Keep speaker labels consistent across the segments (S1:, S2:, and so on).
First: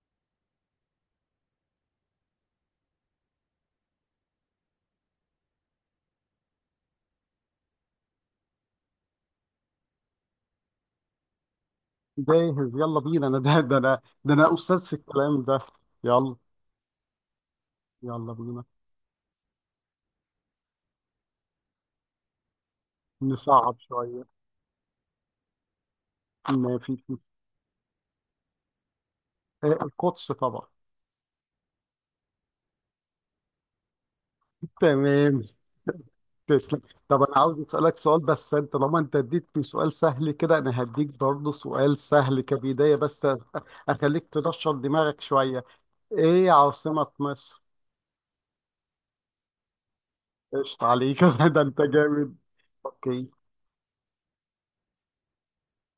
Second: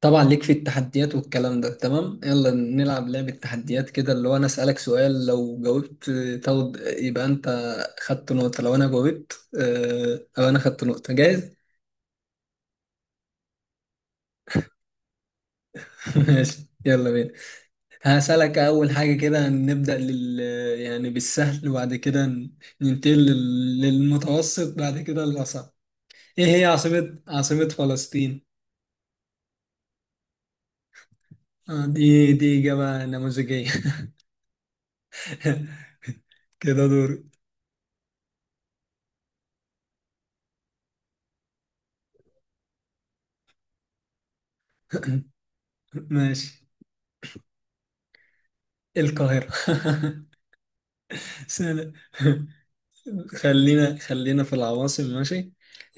S1: طبعا ليك في التحديات والكلام ده، تمام. يلا نلعب لعبة تحديات كده، اللي هو انا اسألك سؤال. لو جاوبت تاخد يبقى انت خدت نقطة، لو انا جاوبت او انا خدت نقطة. جاهز؟
S2: جاهز، يلا بينا. انا ده استاذ في الكلام ده. يلا.
S1: ماشي. يلا بينا.
S2: يلا
S1: هسألك
S2: بينا.
S1: اول حاجة كده، نبدأ يعني بالسهل، وبعد كده ننتقل
S2: نصعب شويه.
S1: للمتوسط، بعد كده للأصعب. ايه هي
S2: ما في
S1: عاصمة
S2: في
S1: فلسطين؟
S2: آه، القدس طبعا.
S1: دي إجابة نموذجية.
S2: تمام. تسلم.
S1: كده دور.
S2: طب انا عاوز اسالك سؤال، بس انت طالما انت اديتني سؤال سهل كده انا هديك برضه سؤال سهل كبدايه بس اخليك تنشط دماغك شويه. ايه
S1: ماشي.
S2: عاصمه مصر؟
S1: القاهرة.
S2: قشطة عليك ده انت
S1: سنة.
S2: جامد. اوكي.
S1: خلينا في العواصم، ماشي.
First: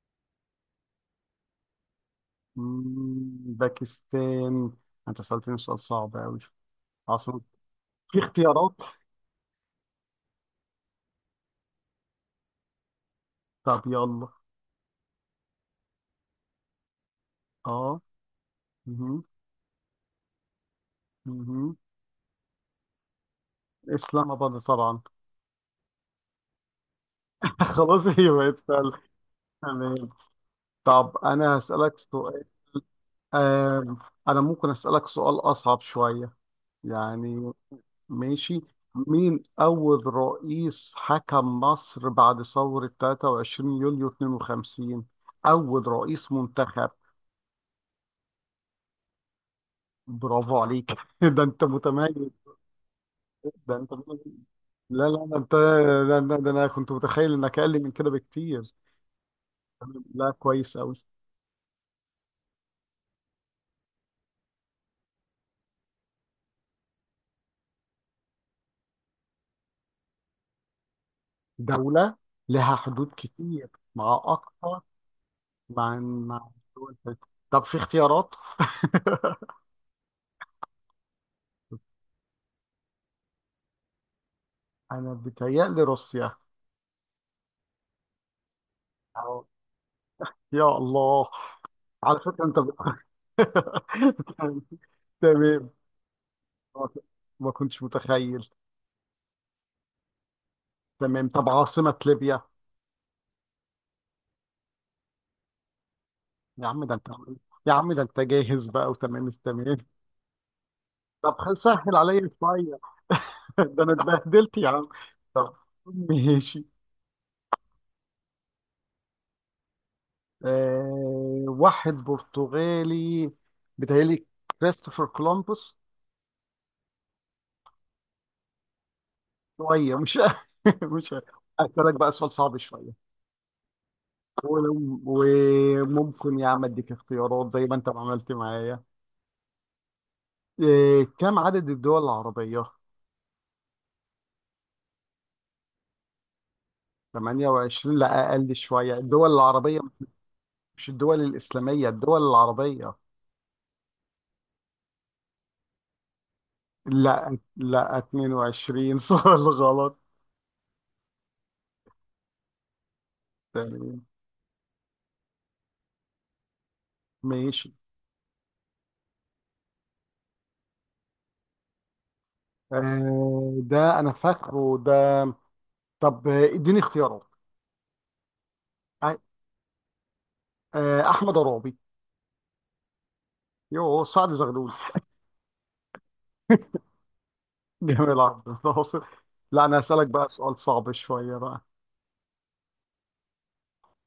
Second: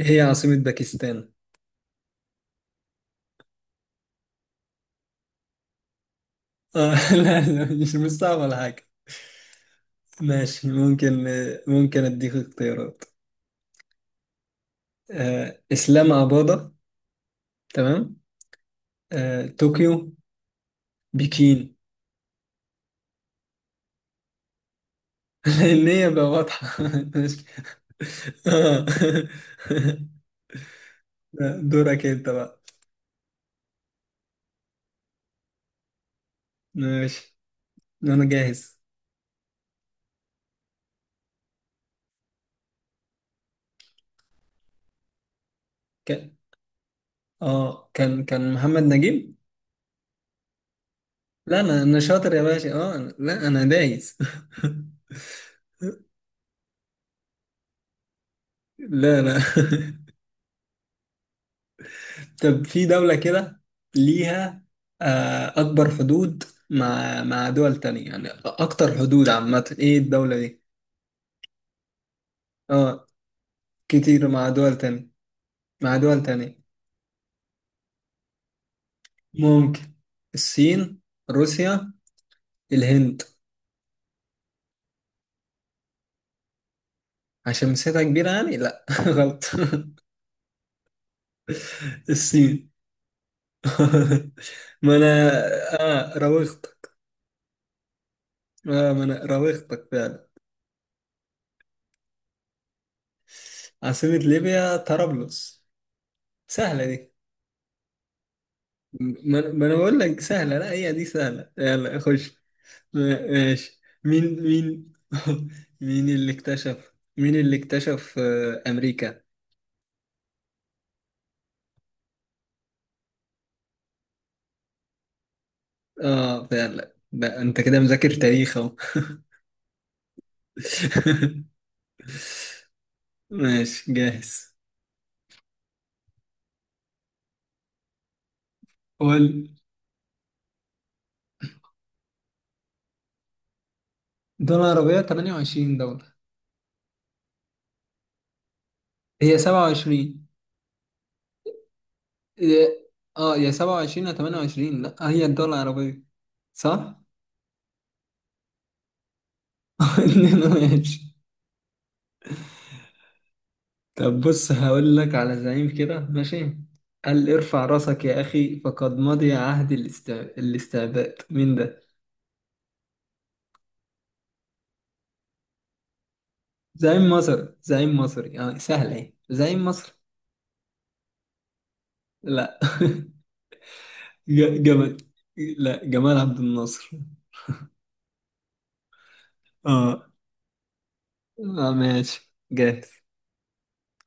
S1: إيه هي عاصمة باكستان؟
S2: باكستان. انت سالتني سؤال صعب قوي.
S1: آه. لا
S2: عاصمه.
S1: لا، مش
S2: في
S1: صعب ولا
S2: اختيارات؟
S1: حاجة. ماشي، ممكن اديك اختيارات.
S2: طب يلا.
S1: اسلام اباضة،
S2: اه.
S1: تمام.
S2: مهم.
S1: طوكيو، بكين.
S2: مهم. اسلام اباد طبعا.
S1: لان هي بقى واضحة. ماشي.
S2: خلاص هي بقت
S1: آه.
S2: سهلة. تمام. طب انا
S1: لا،
S2: هسألك
S1: دورك انت
S2: سؤال.
S1: بقى.
S2: آم، انا ممكن أسألك سؤال اصعب شوية.
S1: ماشي،
S2: يعني.
S1: انا
S2: ماشي.
S1: جاهز.
S2: مين اول رئيس حكم مصر بعد ثورة 23 يوليو 52؟ اول رئيس
S1: كان
S2: منتخب.
S1: اه كان كان محمد نجيب.
S2: برافو عليك ده
S1: لا،
S2: انت
S1: انا
S2: متميز.
S1: شاطر يا باشا. اه لا انا
S2: ده انت
S1: دايس.
S2: متميز. لا لا، ده انت. لا لا، ده انا كنت متخيل انك اقل من كده بكتير.
S1: لا انا.
S2: لا، كويس أوي.
S1: طب في دولة كده ليها اكبر حدود مع دول تانية، يعني اكتر حدود عامة. ايه الدولة دي؟
S2: دولة. لها
S1: اه،
S2: حدود كتير. مع
S1: كتير مع دول
S2: أكتر.
S1: تانية،
S2: مع
S1: مع دول
S2: مع
S1: تانية.
S2: دول تانية. طب في اختيارات.
S1: ممكن. الصين، روسيا، الهند.
S2: أنا بتهيألي روسيا.
S1: عشان مساحتها كبيرة يعني. لا. غلط.
S2: أو- يا الله. على فكرة أنت
S1: الصين.
S2: بت...
S1: ما انا،
S2: تمام.
S1: اه راوغت.
S2: ما كنتش متخيل.
S1: اه ما انا راوغتك فعلا.
S2: تمام. طب عاصمة ليبيا.
S1: عاصمة ليبيا طرابلس،
S2: يا
S1: سهلة
S2: عم ده أنت
S1: دي.
S2: يا عم ده أنت جاهز بقى وتمام
S1: ما انا
S2: التمام.
S1: بقول لك سهلة، لا هي دي
S2: طب
S1: سهلة.
S2: سهل
S1: يلا
S2: عليا
S1: خش.
S2: شوية.
S1: ماشي.
S2: ده أنا
S1: مين
S2: اتبهدلت يا عم.
S1: مين
S2: طب. ماشي.
S1: مين اللي اكتشف امريكا؟
S2: واحد برتغالي بيتهيألي، كريستوفر كولومبوس.
S1: اه، فعلا بقى انت كده مذاكر تاريخ اهو.
S2: شوية مش مش. أسألك بقى سؤال صعب شوية.
S1: ماشي جاهز.
S2: وممكن يا عم أديك اختيارات زي ما أنت ما عملت معايا.
S1: قول.
S2: كم عدد الدول العربية؟
S1: دول عربية 28 دولة،
S2: 28، لا أقل شوية. الدول
S1: هي
S2: العربية
S1: 27.
S2: مش الدول الإسلامية، الدول
S1: إيه،
S2: العربية.
S1: اه، يا 27 يا 28. لا، هي الدول العربية، صح؟
S2: لا لا، 22 سؤال غلط.
S1: ماشي.
S2: تمام.
S1: طب بص، هقول لك على زعيم كده، ماشي. قال: ارفع
S2: ماشي.
S1: راسك يا أخي فقد مضي عهد الاستعباد. مين ده؟
S2: ده أنا فاكره ده. طب اديني
S1: زعيم
S2: اختيارات.
S1: مصر، زعيم مصري. اه سهل، ايه
S2: آه،
S1: زعيم مصر.
S2: احمد عرابي.
S1: لا.
S2: يوه، سعد زغلول.
S1: جمال. لا، جمال عبد الناصر.
S2: جميل عبد الناصر. لا، انا هسألك
S1: اه،
S2: بقى سؤال صعب شوية بقى.
S1: اه، ماشي جاهز.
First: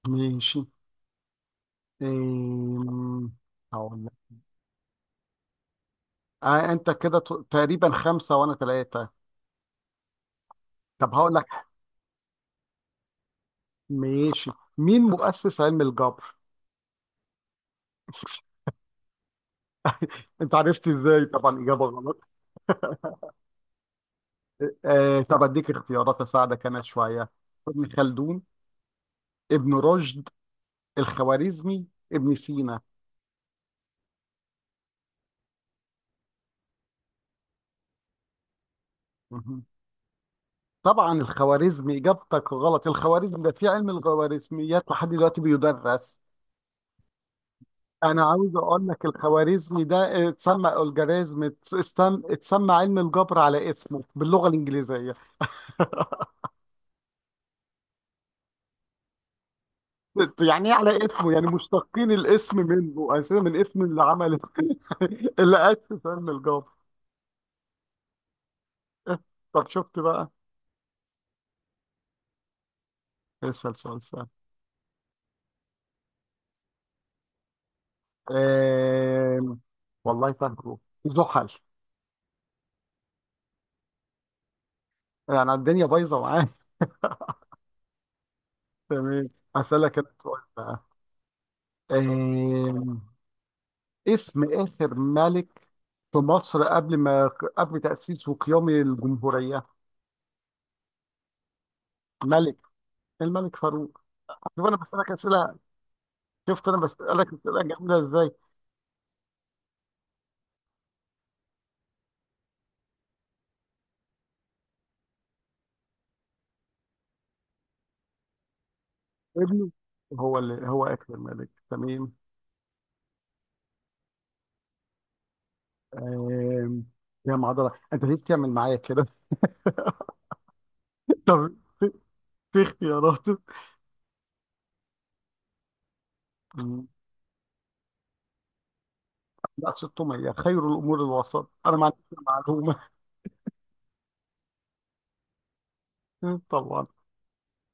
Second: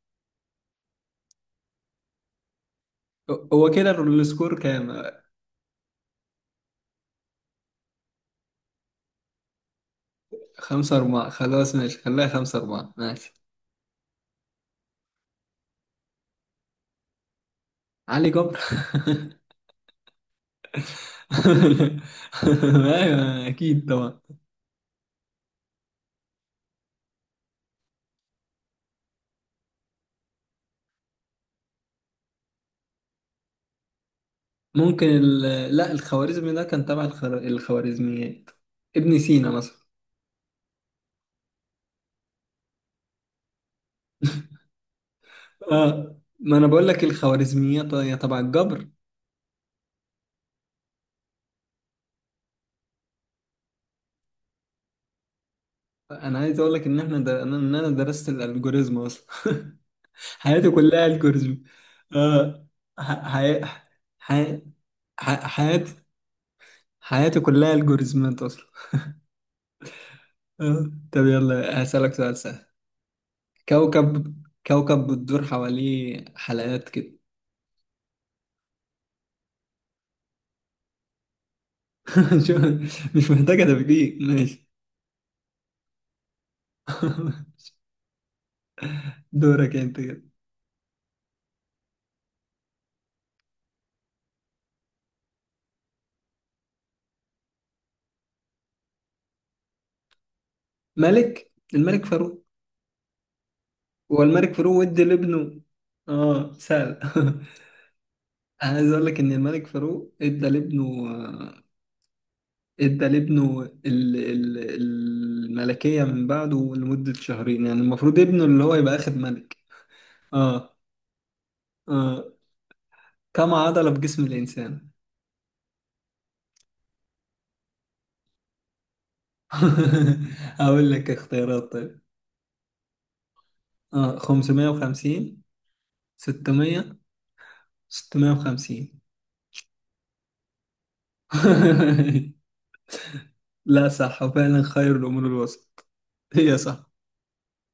S2: ماشي. آم،
S1: هو كده
S2: هقول لك.
S1: السكور كام؟
S2: انت كده تقريبا خمسة وانا ثلاثة.
S1: خمسة
S2: طب
S1: أربعة
S2: هقول لك.
S1: خلاص ماشي، خليها 5-4. ماشي.
S2: ماشي. مين مؤسس علم الجبر؟
S1: علي جبر.
S2: انت عرفت ازاي؟ طبعا اجابة غلط.
S1: ايوه اكيد طبعا.
S2: طب اديك اختيارات، اساعدك انا شوية. ابن خلدون. ابن رشد. الخوارزمي. ابن سينا.
S1: ممكن لا، الخوارزمي ده كان تبع الخوارزميات. ابن سينا مثلا.
S2: طبعا الخوارزمي اجابتك غلط. الخوارزمي ده في علم الخوارزميات لحد دلوقتي
S1: اه،
S2: بيدرس.
S1: ما انا بقول لك الخوارزميات هي
S2: انا
S1: تبع
S2: عاوز
S1: الجبر.
S2: اقول لك الخوارزمي ده اتسمى الجوريزم، اتسمى علم الجبر على اسمه باللغه الانجليزيه.
S1: انا عايز اقول لك ان انا درست الالجوريزم اصلا.
S2: يعني
S1: حياتي
S2: ايه
S1: كلها
S2: على اسمه؟ يعني
S1: الجوريزم.
S2: مشتقين الاسم
S1: اه
S2: منه
S1: ح...
S2: اساسا من
S1: حي...
S2: اسم اللي عمل
S1: حي... ح...
S2: اللي
S1: حياتي
S2: اسس علم الجبر.
S1: حياتي كلها الجوريزمات اصلا.
S2: طب شفت بقى.
S1: اه، طب يلا، هسألك سؤال سهل.
S2: اسال سؤال سهل.
S1: كوكب، بتدور حواليه حلقات كده.
S2: آم، والله فاكره. زحل.
S1: شو- مش محتاجة تفكير، ماشي.
S2: يعني الدنيا بايظه معايا. تمام.
S1: دورك
S2: اسالك
S1: انت
S2: انا
S1: كده.
S2: سؤال. آه، اسم آخر ملك في مصر قبل ما قبل تأسيس وقيام الجمهورية.
S1: الملك فاروق.
S2: ملك الملك فاروق.
S1: هو الملك
S2: شوف أنا
S1: فاروق ادى
S2: بسألك أسئلة.
S1: لابنه، اه
S2: شفت أنا
S1: سهل.
S2: بسألك أسئلة جامدة إزاي.
S1: انا عايز اقول لك ان الملك فاروق ادى لابنه الملكية من بعده لمدة شهرين، يعني المفروض ابنه اللي هو يبقى اخد ملك.
S2: ابنه. هو اللي
S1: اه،
S2: هو آخر ملك. تمام.
S1: اه، كم عضلة في جسم الانسان؟
S2: آم، يا معضلة أنت ليه بتعمل معايا كده؟
S1: اقول لك
S2: طب
S1: اختيارات،
S2: في
S1: طيب.
S2: في اختيارات.
S1: اه 550، 600، 650.
S2: لا، 600 خير الأمور الوسط. أنا ما عنديش معلومة.
S1: لا صح، وفعلا خير الأمور الوسط. هي
S2: طبعا.
S1: صح.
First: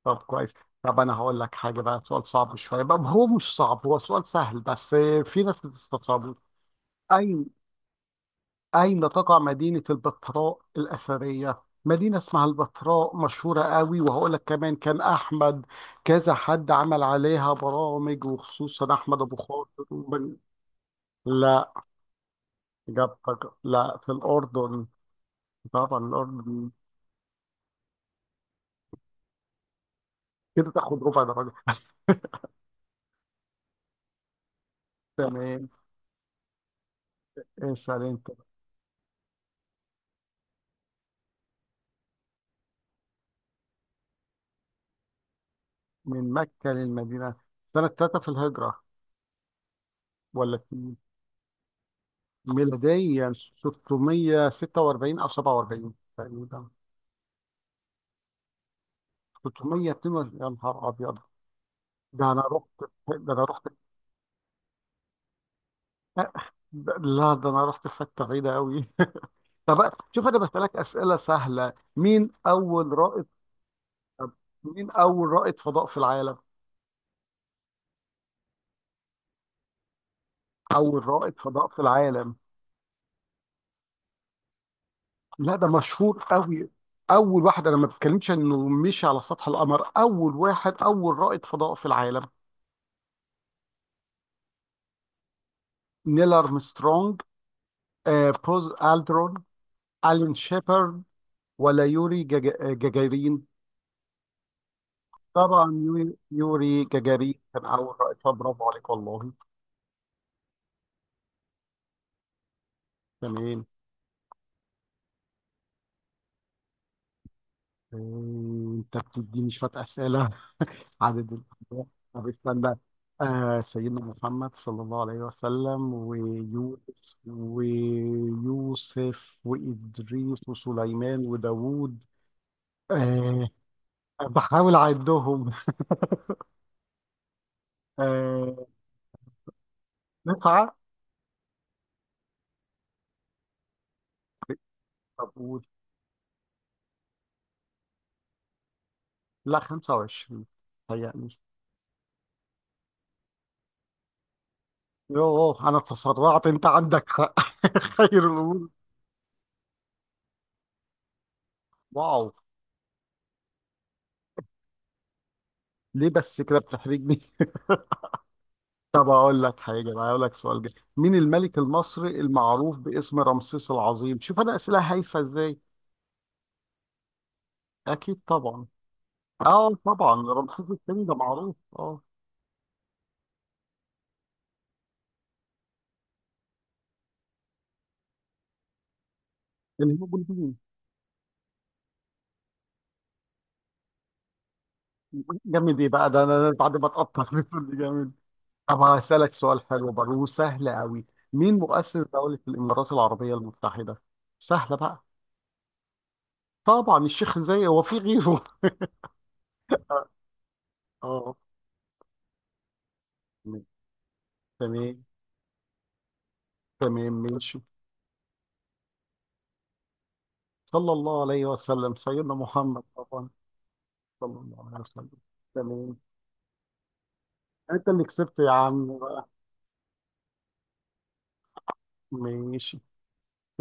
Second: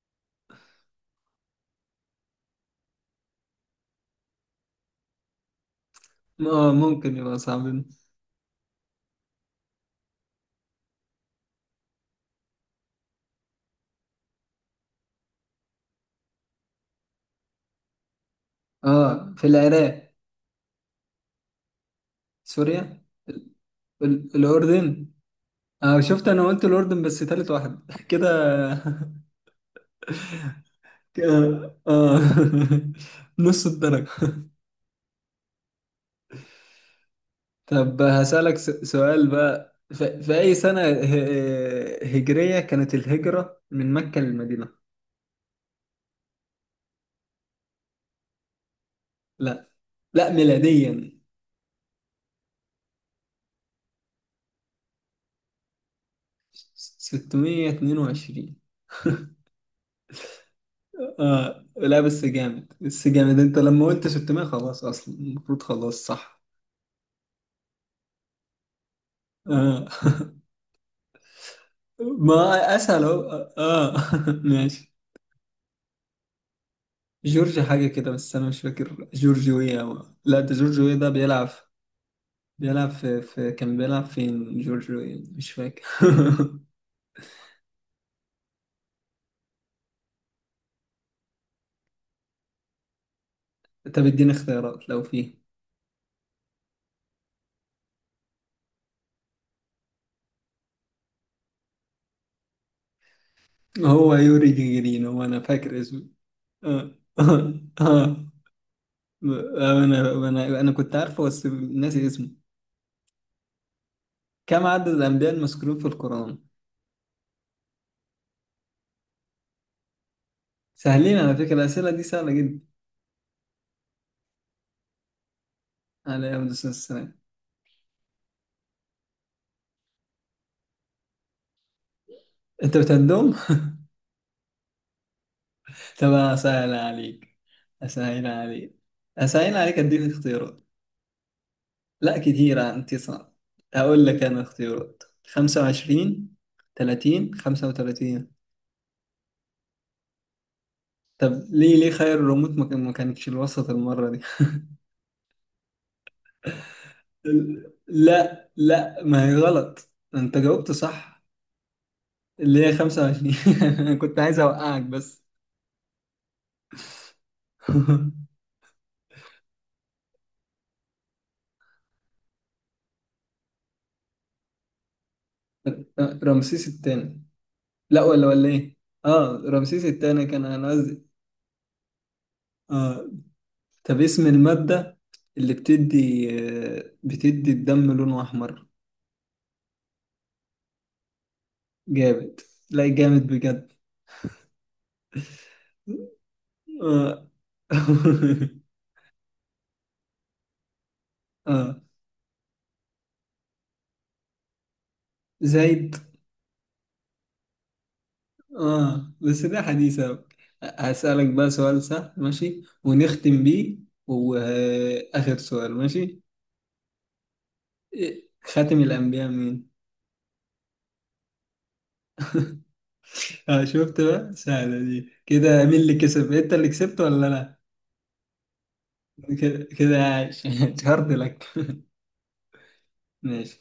S2: طب كويس. طب انا هقول لك حاجه بقى. سؤال صعب شويه بقى، هو مش صعب، هو سؤال سهل بس في ناس بتستصعبه.
S1: اه، ممكن يبقى
S2: اين.
S1: صعبين.
S2: اين تقع مدينه البتراء الاثريه؟ مدينه اسمها البتراء مشهوره قوي، وهقول لك كمان، كان احمد، كذا حد عمل عليها برامج وخصوصا احمد
S1: اه،
S2: ابو
S1: في
S2: خاطر
S1: العراق،
S2: لا
S1: سوريا.
S2: اجابتك.
S1: ال-
S2: لا، في الاردن.
S1: الأردن. اه
S2: طبعا
S1: شفت، انا قلت
S2: الاردن.
S1: الأردن بس تالت واحد. كده
S2: كده تاخد ربع درجه.
S1: كده. اه. نص الدرجة.
S2: تمام.
S1: طب
S2: اسال انت.
S1: هسألك سؤال بقى. في أي سنة هجرية كانت الهجرة من مكة للمدينة؟
S2: من مكه للمدينه. سنه 3 في الهجره؟
S1: لا، لا
S2: ولا
S1: ميلاديا.
S2: ميلاديا؟ 646 او 47 تقريبا.
S1: 622.
S2: 642 يا نهار ابيض.
S1: اه، لا بس
S2: ده انا
S1: جامد،
S2: رحت
S1: بس
S2: ده
S1: جامد
S2: انا
S1: انت
S2: رحت
S1: لما قلت 600. خلاص، اصلا المفروض خلاص صح.
S2: ده- لا، ده انا رحت في حته بعيده قوي.
S1: اه.
S2: طب شوف انا بسالك اسئله سهله.
S1: ما اسهل اهو. اه.
S2: مين
S1: ماشي.
S2: اول رائد فضاء في العالم؟
S1: جورج حاجه كده، بس انا مش فاكر. جورج ويا لا، ده جورج ويا
S2: اول
S1: ده
S2: رائد
S1: بيلعب.
S2: فضاء في العالم.
S1: بيلعب في, في كان بيلعب فين جورج ويا، مش
S2: لا ده
S1: فاكر.
S2: مشهور قوي. اول واحد انا ما بتكلمش انه مشي على سطح القمر. اول رائد فضاء في العالم.
S1: طب اديني اختيارات لو فيه.
S2: نيل ارمسترونج. آه، بوز الدرون. ألين شيبرد. ولا يوري جاجارين.
S1: هو يوري جيجرين، هو انا
S2: طبعا
S1: فاكر اسمه.
S2: يوري
S1: اه.
S2: جاجارين
S1: اه.
S2: كان أول رئيس.
S1: آه.
S2: برافو عليك والله.
S1: انا كنت عارفه بس ناسي اسمه.
S2: تمام.
S1: كم عدد الأنبياء المذكورين في القرآن؟
S2: آه، أنت بتديني شوية أسئلة.
S1: سهلين،
S2: عدد
S1: على فكرة
S2: الأنبياء.
S1: الأسئلة دي
S2: طب
S1: سهلة جدا.
S2: استنى. سيدنا محمد صلى الله عليه وسلم،
S1: عليه أفضل الصلاة والسلام.
S2: ويونس ويوسف وإدريس وسليمان وداوود.
S1: أنت بتهدم؟
S2: آه بحاول أعدهم.
S1: طب أسهل عليك، أسهل
S2: آه
S1: عليك أديك اختيارات.
S2: تسعة.
S1: لا كتيرة، أنت صعب. أقول لك أنا اختيارات:
S2: طب
S1: خمسة
S2: قول.
S1: وعشرين 30، 35.
S2: لا، 25. هيأ.
S1: طب ليه، خير الريموت ما كانتش الوسط المرة دي؟
S2: يوه، انا تسرعت، انت عندك حق. خير
S1: لا
S2: الامور.
S1: لا، ما هي غلط. أنت جاوبت صح،
S2: واو.
S1: اللي هي 25. أنا كنت عايز أوقعك بس.
S2: ليه بس كده بتحرجني؟ طب اقول لك حاجه بقى. اقول لك سؤال جاي. مين الملك المصري المعروف باسم رمسيس العظيم؟ شوف انا اسئله هايفه ازاي.
S1: رمسيس الثاني. لا،
S2: اكيد
S1: ولا
S2: طبعا.
S1: ايه. اه
S2: اه
S1: رمسيس
S2: طبعا
S1: الثاني كان انا
S2: رمسيس
S1: قصدي.
S2: الثاني ده معروف. اه.
S1: اه. طب اسم المادة اللي بتدي الدم لونه احمر؟
S2: الهيروغليفيين.
S1: جامد. لا جامد بجد.
S2: جامد ايه بقى؟ ده انا بعد ما اتقطع
S1: اه.
S2: بيقول لي جامد. طب هسالك سؤال حلو برضه وسهل قوي. مين
S1: اه،
S2: مؤسس دوله الامارات العربيه المتحده؟ سهله بقى.
S1: زايد.
S2: طبعا الشيخ زايد، هو في غيره؟
S1: اه بس ده حديث أوي. هسألك
S2: اه.
S1: بقى سؤال سهل ماشي، ونختم بيه.
S2: تمام.
S1: وآخر سؤال، ماشي.
S2: تمام ماشي.
S1: إيه، خاتم الأنبياء مين؟
S2: صلى الله عليه وسلم سيدنا محمد طبعا.
S1: اه شفت بقى،
S2: صلى الله
S1: سهلة
S2: عليه
S1: دي
S2: وسلم.
S1: كده. مين اللي
S2: تمام.
S1: كسب؟ أنت اللي كسبت ولا أنا؟
S2: انت اللي كسبت يا عم بقى.
S1: كده كده عايش. اتشهرت لك.
S2: ماشي.
S1: ماشي.